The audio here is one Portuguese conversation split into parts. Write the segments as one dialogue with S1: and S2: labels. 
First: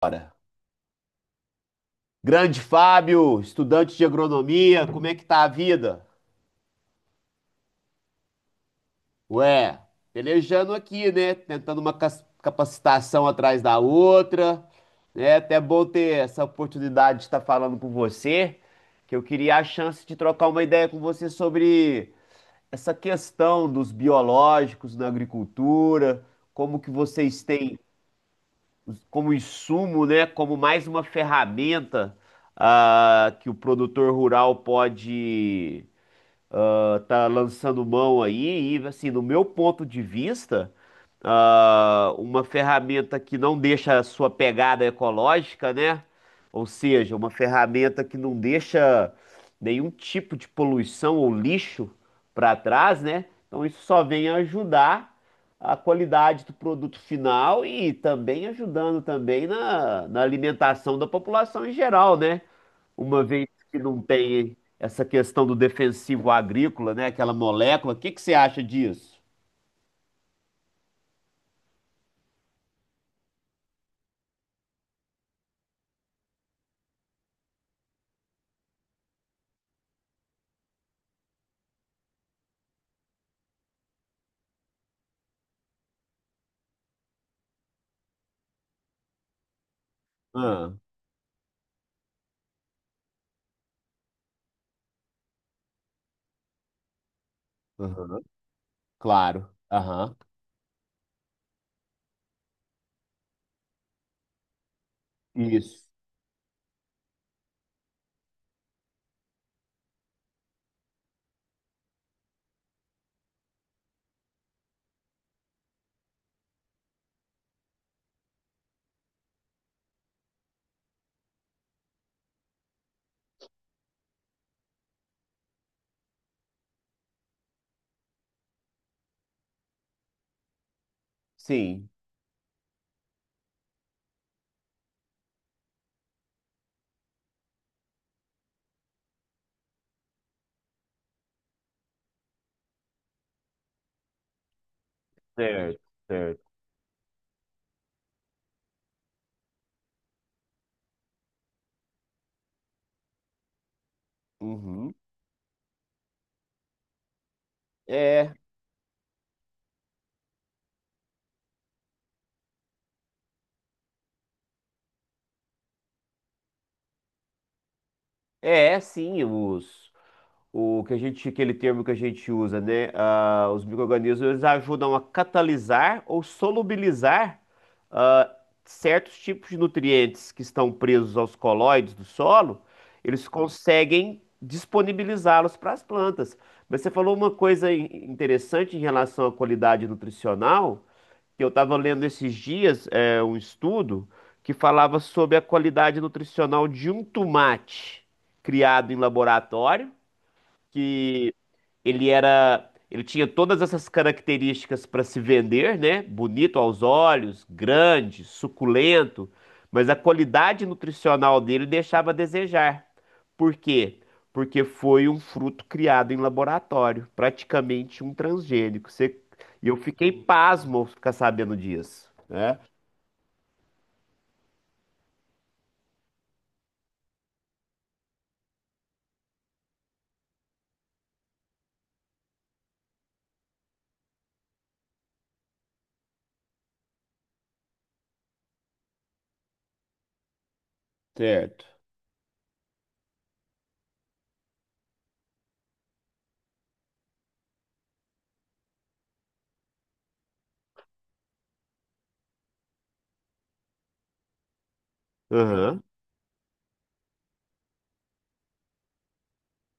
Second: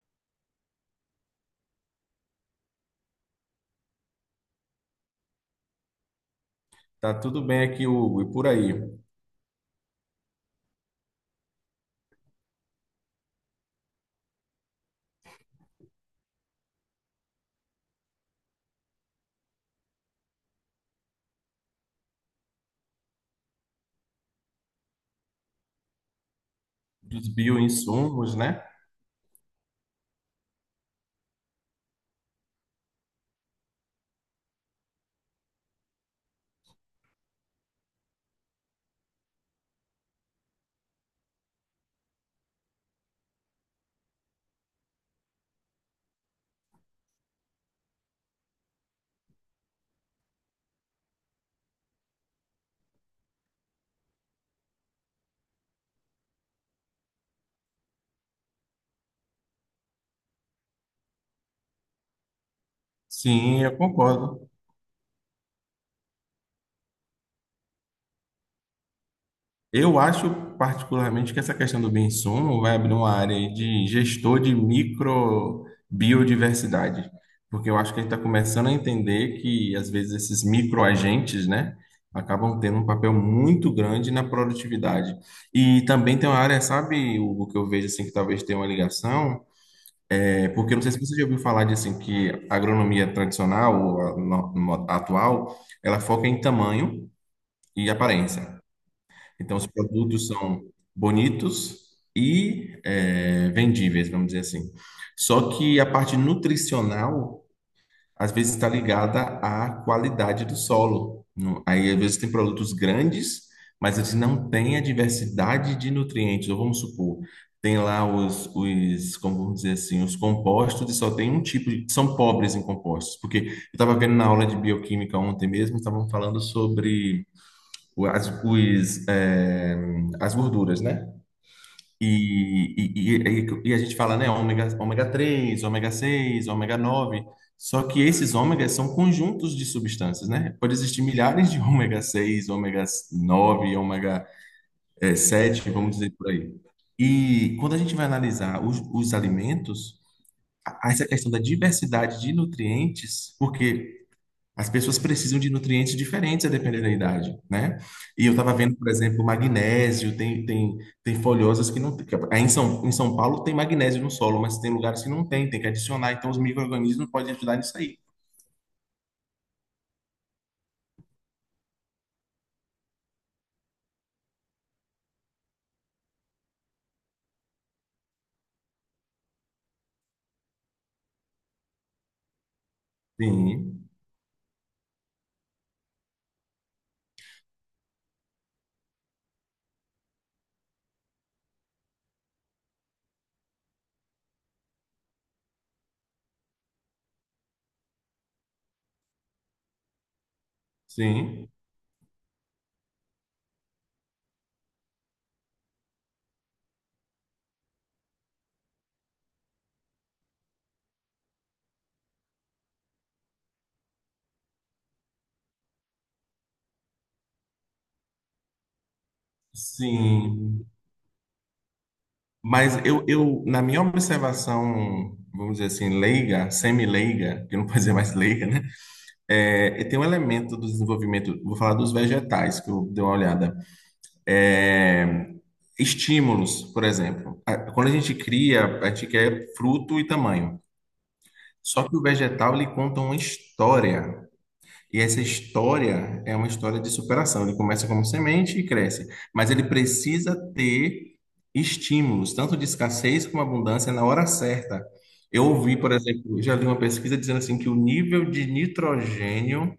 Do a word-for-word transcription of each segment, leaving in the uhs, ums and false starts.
S1: Bora. Grande Fábio, estudante de agronomia, como é que tá a vida?
S2: Tá tudo bem aqui, Hugo, e por aí?
S1: Ué, pelejando aqui, né? Tentando uma cas- capacitação atrás da outra. É até bom ter essa oportunidade de estar falando com você, que eu queria a chance de trocar uma ideia com você sobre essa questão dos biológicos na agricultura, como que
S2: Dos
S1: vocês têm
S2: bioinsumos, né?
S1: como insumo, né? Como mais uma ferramenta ah, que o produtor rural pode ah, tá lançando mão aí. E assim, no meu ponto de vista, ah, uma ferramenta que não deixa a sua pegada ecológica, né? Ou seja, uma ferramenta que não deixa nenhum tipo de poluição ou lixo para trás, né? Então isso só vem ajudar a qualidade do produto final e também ajudando também na, na alimentação da população em geral, né? Uma vez
S2: Sim, eu
S1: que não
S2: concordo.
S1: tem essa questão do defensivo agrícola, né? Aquela molécula. O que que você acha disso?
S2: Eu acho particularmente que essa questão do bioinsumo vai abrir uma área aí de gestor de microbiodiversidade, porque eu acho que a gente está começando a entender que às vezes esses microagentes, né, acabam tendo um papel muito grande na produtividade. E também tem uma área, sabe, Hugo, que eu vejo assim que talvez tenha uma ligação. É porque eu
S1: Ah,
S2: não sei se você já ouviu falar de assim que a agronomia tradicional, ou a no- no- atual, ela foca em tamanho e
S1: aham,
S2: aparência.
S1: claro.
S2: Então os
S1: Aham.
S2: produtos são bonitos e eh, vendíveis, vamos dizer assim. Só que a
S1: Isso.
S2: parte nutricional às vezes está ligada à qualidade do solo. No- Aí, às vezes, tem produtos grandes, mas eles não têm a diversidade de nutrientes. Ou vamos supor, tem lá os, os, como vamos dizer assim, os compostos, e só tem um tipo de, são pobres em compostos. Porque eu estava vendo na aula de bioquímica ontem mesmo, estavam falando sobre o- as, os, eh, as gorduras, né?
S1: Sim.
S2: E, e, e, e a gente fala, né, ômega, ômega três, ômega seis, ômega nove. Só que esses ômegas são conjuntos de substâncias, né? Pode existir milhares de ômega seis, ômega nove, ômega eh, sete,
S1: Certo,
S2: vamos dizer por
S1: certo.
S2: aí. E quando a gente vai analisar os, os alimentos, a- essa questão da diversidade de nutrientes, porque as
S1: Uhum.
S2: pessoas precisam de nutrientes diferentes a depender da idade, né? E eu
S1: É,
S2: estava vendo, por exemplo, magnésio, tem, tem, tem folhosas que não tem. que- Aí em São, em São Paulo tem magnésio no solo, mas tem lugares que não tem, tem que adicionar. Então os micro-organismos podem ajudar nisso aí.
S1: é, sim, os, o que a gente, aquele termo que a gente usa, né? Ah, os micro-organismos eles ajudam a catalisar ou solubilizar ah, certos tipos de nutrientes que estão presos aos colóides do solo, eles
S2: Sim,
S1: conseguem disponibilizá-los para as plantas. Mas você falou uma coisa in- interessante em relação à qualidade nutricional, que eu estava lendo esses dias, é, um estudo que falava sobre a qualidade nutricional de um tomate criado em laboratório, que
S2: sim,
S1: ele era, ele tinha todas essas características para se vender, né? Bonito aos olhos, grande, suculento, mas a qualidade nutricional dele deixava a desejar. Por quê? Porque foi um fruto criado em laboratório, praticamente um transgênico. Você- E eu fiquei
S2: sim.
S1: pasmo ao ficar sabendo disso, né?
S2: Mas eu, eu, na minha observação, vamos dizer assim, leiga, semi-leiga, que não pode dizer mais leiga, né? É, e tem um elemento do desenvolvimento, vou falar dos vegetais, que eu dei uma olhada. É, estímulos, por exemplo. A- Quando a gente cria, a gente quer fruto e tamanho.
S1: Certo.
S2: Só que o vegetal, ele conta uma história. E essa história é uma história de superação. Ele começa como semente e cresce. Mas ele precisa ter estímulos, tanto de escassez como abundância, na hora certa. Eu ouvi,
S1: Aham.
S2: por exemplo, já li uma pesquisa dizendo assim que o nível de nitrogênio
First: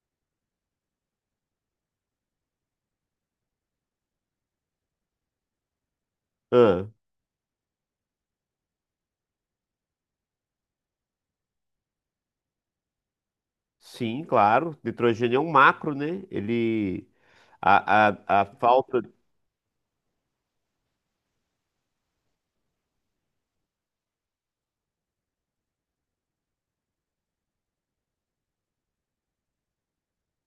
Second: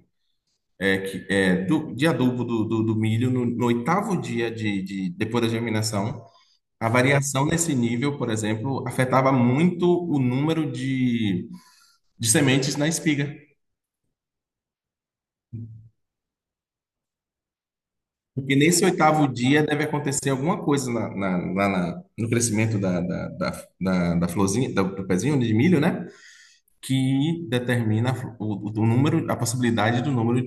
S2: é que é do, de adubo do, do, do milho no, no oitavo dia de, de depois da germinação,
S1: ah,
S2: a variação nesse nível, por exemplo, afetava muito o número de, de sementes na espiga.
S1: Sim, claro. Nitrogênio é um macro, né? Ele. A, a, a
S2: Porque nesse
S1: falta.
S2: oitavo dia deve acontecer alguma coisa na, na, na- na- no crescimento da, da, da, da, da florzinha, do, do pezinho de milho, né? Que determina a flo- o, o número, a possibilidade do número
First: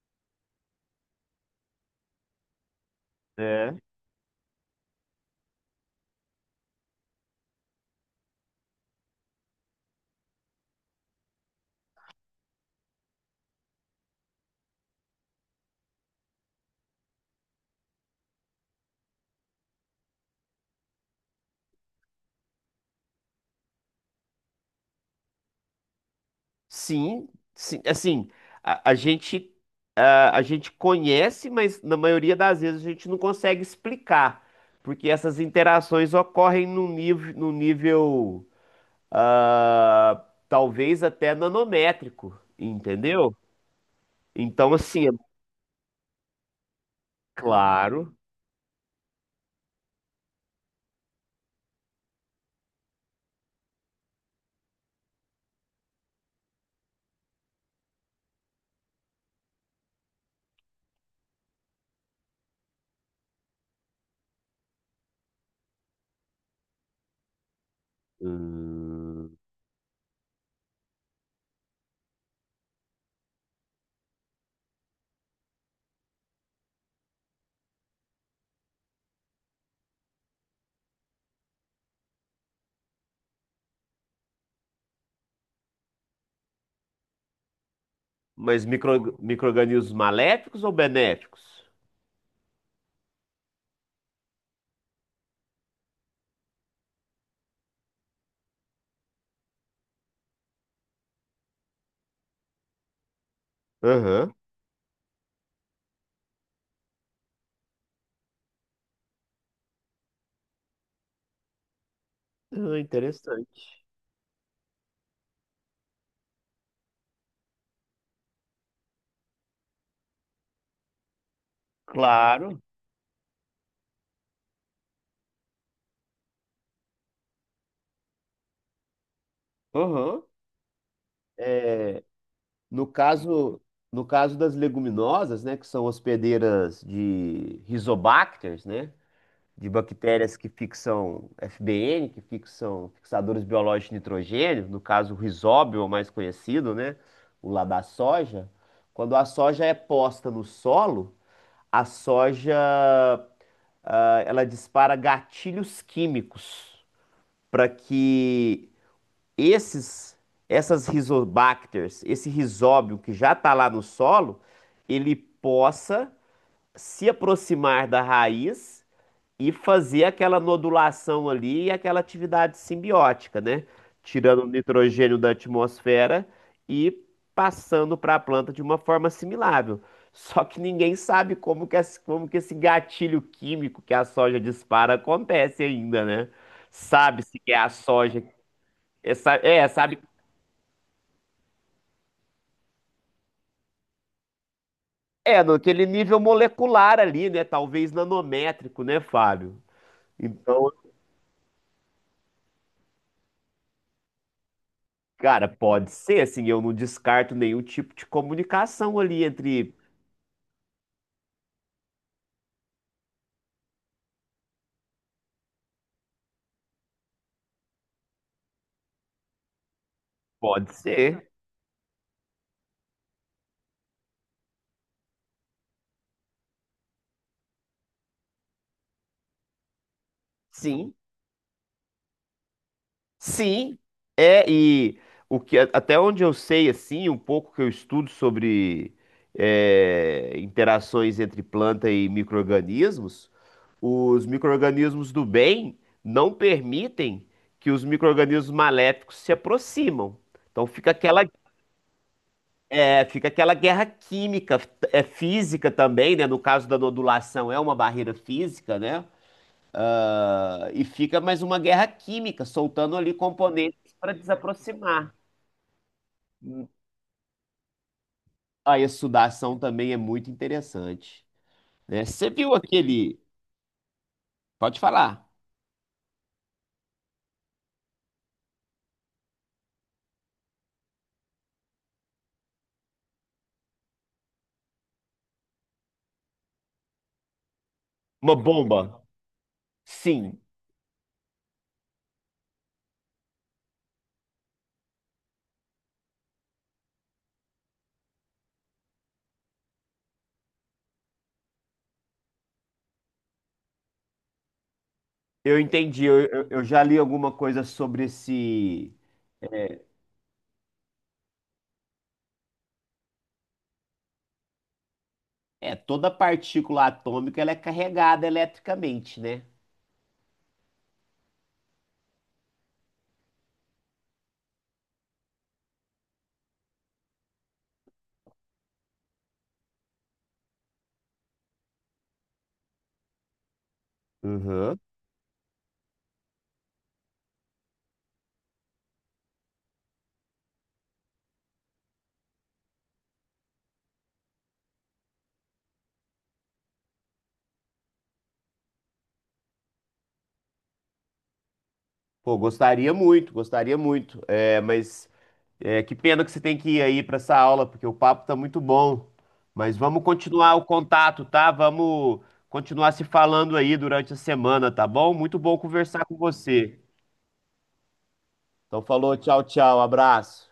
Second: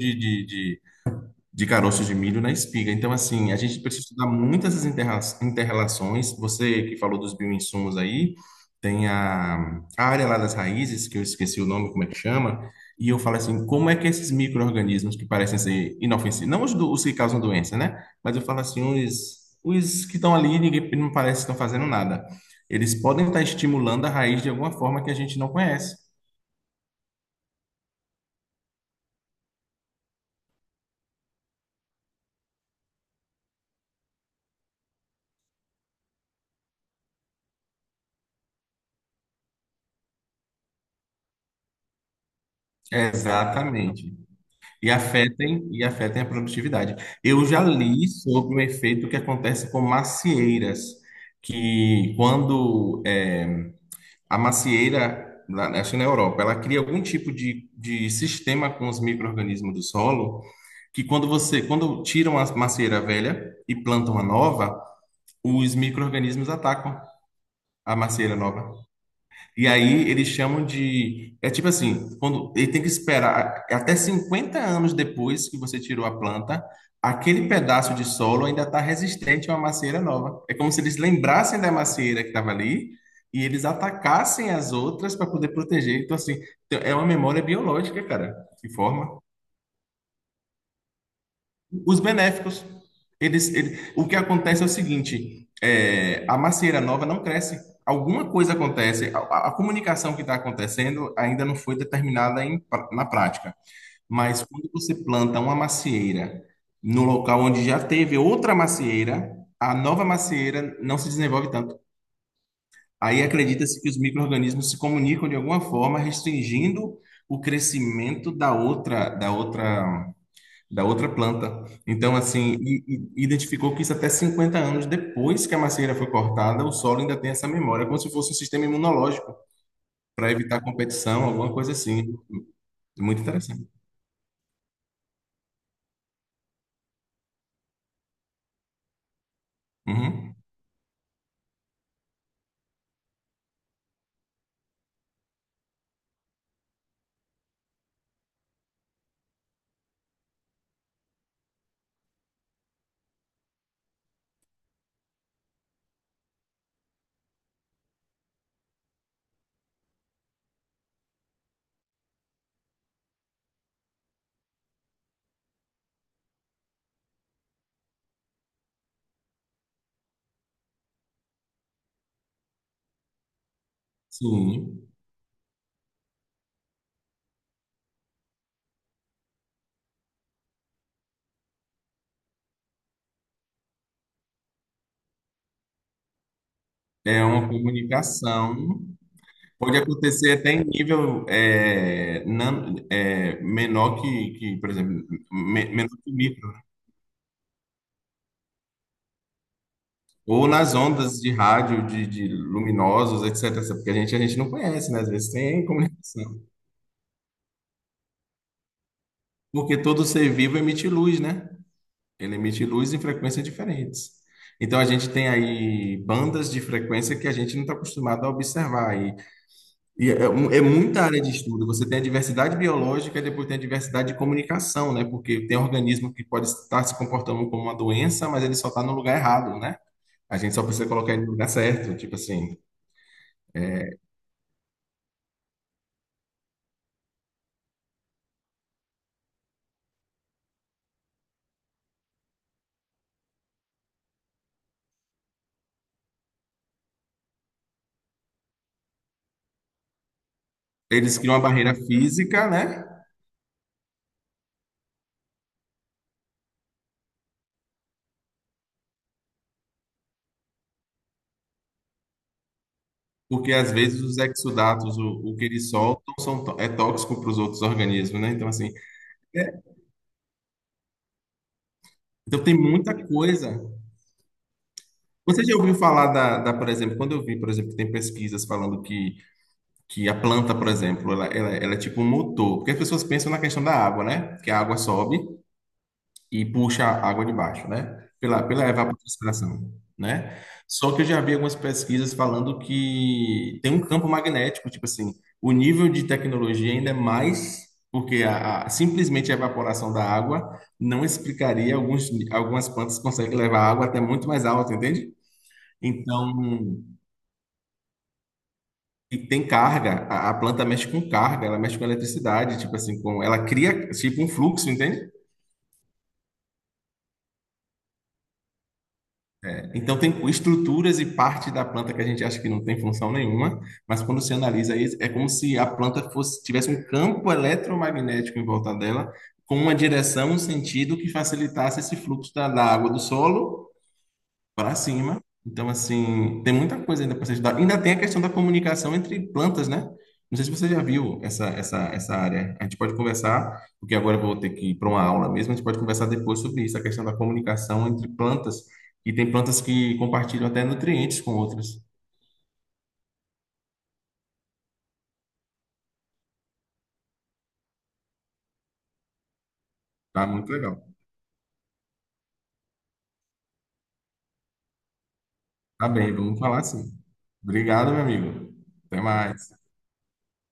S2: de caroços de milho na espiga. Então, assim, a
S1: É.
S2: gente precisa estudar muitas essas interra- interrelações. Você que falou dos bioinsumos aí, tem a, a área lá das raízes, que eu esqueci o nome, como é que chama, e eu falo assim, como é que esses micro-organismos que parecem ser inofensivos, não os, do- os que causam doença, né? Mas eu falo assim, os, os que estão ali, ninguém não parece que estão fazendo nada. Eles podem estar estimulando a raiz de alguma forma que a gente não conhece.
S1: Sim, sim, assim, a, a gente a, a gente conhece, mas na maioria das vezes a gente não consegue explicar, porque essas interações ocorrem no nível, no nível ah, talvez até nanométrico, entendeu?
S2: Exatamente.
S1: Então,
S2: E
S1: assim, é
S2: afetem, e afetem a produtividade. Eu já li
S1: claro.
S2: sobre um efeito que acontece com macieiras, que quando é, a macieira, lá- acho que na Europa, ela cria algum tipo de, de sistema com os micro-organismos do solo, que quando você, quando tiram a macieira velha e plantam a nova, os micro-organismos atacam a macieira nova.
S1: Hum.
S2: E aí eles chamam de. É tipo assim, quando ele tem que esperar até cinquenta anos depois que você tirou a planta, aquele pedaço de solo ainda está resistente a uma macieira nova. É como se eles lembrassem da macieira que estava ali e eles atacassem as outras para poder proteger. Então, assim, então, é uma memória biológica, cara,
S1: Mas
S2: que
S1: micro,
S2: forma.
S1: micro-organismos maléficos ou benéficos?
S2: Os benéficos. Eles, ele- o que acontece é o seguinte: é, a macieira nova não cresce. Alguma coisa acontece. A, a- comunicação que está acontecendo ainda não foi determinada em na prática.
S1: Aham.
S2: Mas quando você planta uma macieira no local onde já teve outra macieira, a nova macieira não se desenvolve tanto.
S1: Ah,
S2: Aí
S1: interessante.
S2: acredita-se que os micro-organismos se comunicam de alguma forma, restringindo o crescimento da outra, da outra da outra planta. Então, assim,
S1: Claro.
S2: e- e- identificou que isso até cinquenta anos depois que a macieira foi cortada, o solo ainda tem essa memória, como se fosse um sistema imunológico
S1: Aham.
S2: para evitar competição, alguma coisa
S1: É.
S2: assim.
S1: No
S2: Muito
S1: caso,
S2: interessante.
S1: no caso das leguminosas, né, que são hospedeiras de rizobacters, né, de
S2: Uhum.
S1: bactérias que fixam F B N, que fixam fixadores biológicos de nitrogênio, no caso o rizóbio, o mais conhecido, né, o lá da soja, quando a soja é posta no solo, a soja, ah, ela dispara gatilhos químicos para que esses, essas rizobacters, esse rizóbio que já está lá no solo, ele possa se aproximar da raiz e fazer aquela nodulação ali e aquela atividade simbiótica, né? Tirando o
S2: Sim,
S1: nitrogênio da atmosfera e passando para a planta de uma forma assimilável. Só que ninguém sabe como que, esse, como que esse gatilho químico que a soja dispara acontece ainda, né?
S2: é
S1: Sabe-se
S2: uma
S1: que é a soja.
S2: comunicação.
S1: É, sa- é,
S2: Pode
S1: sabe,
S2: acontecer até em nível é, nan- é, menor que, que, por exemplo,
S1: é,
S2: me-
S1: naquele
S2: menor que
S1: nível
S2: micro.
S1: molecular ali, né? Talvez nanométrico, né, Fábio?
S2: Ou
S1: Então,
S2: nas ondas de rádio, de, de luminosos, et cetera. Porque a gente, a gente não conhece, né? Às vezes
S1: cara,
S2: tem
S1: pode ser,
S2: comunicação.
S1: assim, eu não descarto nenhum tipo de comunicação ali entre.
S2: Porque todo ser vivo emite luz, né? Ele emite luz em frequências diferentes. Então a gente tem aí bandas de frequência que a gente não está acostumado a observar. E, e é, um- é
S1: Pode
S2: muita área de
S1: ser,
S2: estudo. Você tem a diversidade biológica e depois tem a diversidade de comunicação, né? Porque tem organismo que pode estar se comportando como uma doença, mas ele só está no lugar errado, né? A gente só precisa
S1: sim.
S2: colocar ele no lugar certo. Tipo assim,
S1: Sim, é, e o que, a- até onde eu sei, assim, um pouco que eu estudo sobre é, interações entre planta e micro-organismos, os micro-organismos do bem não permitem que os micro-organismos maléficos se aproximam. Então fica
S2: eles
S1: aquela,
S2: criam uma barreira física, né?
S1: é, fica aquela guerra química, é física também, né? No caso da nodulação, é uma barreira física, né? Ah, e fica mais uma guerra química, soltando ali
S2: Porque às
S1: componentes
S2: vezes
S1: para
S2: os exudatos,
S1: desaproximar.
S2: o, o que eles soltam, são, tó- é tóxico para os outros organismos, né? Então, assim.
S1: Ah, e a
S2: É,
S1: sudação também é muito interessante, né? Você
S2: Então
S1: viu
S2: tem muita
S1: aquele...
S2: coisa.
S1: Pode falar.
S2: Você já ouviu falar da, da, por exemplo, quando eu vi, por exemplo, que tem pesquisas falando que, que a planta, por exemplo, ela, ela, ela é tipo um motor, porque as pessoas pensam na questão da água, né? Que a água sobe e puxa a água de baixo, né?
S1: Uma
S2: Pela, pela
S1: bomba.
S2: evapotranspiração, né?
S1: Sim,
S2: Só que eu já vi algumas pesquisas falando que tem um campo magnético, tipo assim, o nível de tecnologia ainda é mais, porque a, a- simplesmente a evaporação da água não explicaria alguns, algumas plantas conseguem levar água até muito mais alto, entende?
S1: eu entendi. Eu,
S2: Então,
S1: eu, eu já li alguma coisa sobre esse...
S2: e tem carga, a, a planta mexe com carga, ela mexe com eletricidade, tipo assim, com, ela cria tipo um fluxo, entende?
S1: É, toda partícula atômica ela é carregada eletricamente, né?
S2: Então, tem estruturas e parte da planta que a gente acha que não tem função nenhuma, mas quando se analisa isso, é como se a planta fosse, tivesse um campo eletromagnético em volta dela, com uma direção, um sentido que facilitasse esse fluxo da, da água do solo para
S1: Uhum.
S2: cima. Então, assim, tem muita coisa ainda para se estudar. Ainda tem a questão da comunicação entre plantas, né? Não sei se você já viu essa, essa, essa área. A gente pode conversar, porque agora eu vou ter que ir para uma aula mesmo. A gente pode conversar depois sobre isso, a questão da comunicação entre plantas. E tem plantas que compartilham até nutrientes com outras.
S1: Pô, gostaria muito, gostaria muito. É, mas é, que pena que você tem que ir aí para essa aula, porque o papo tá muito bom. Mas vamos
S2: Tá muito
S1: continuar o
S2: legal.
S1: contato, tá? Vamos continuar se falando aí durante a semana, tá bom? Muito bom
S2: Tá
S1: conversar
S2: bem,
S1: com
S2: vamos falar
S1: você.
S2: assim. Obrigado, meu amigo.
S1: Então
S2: Até
S1: falou, tchau,
S2: mais.
S1: tchau, abraço.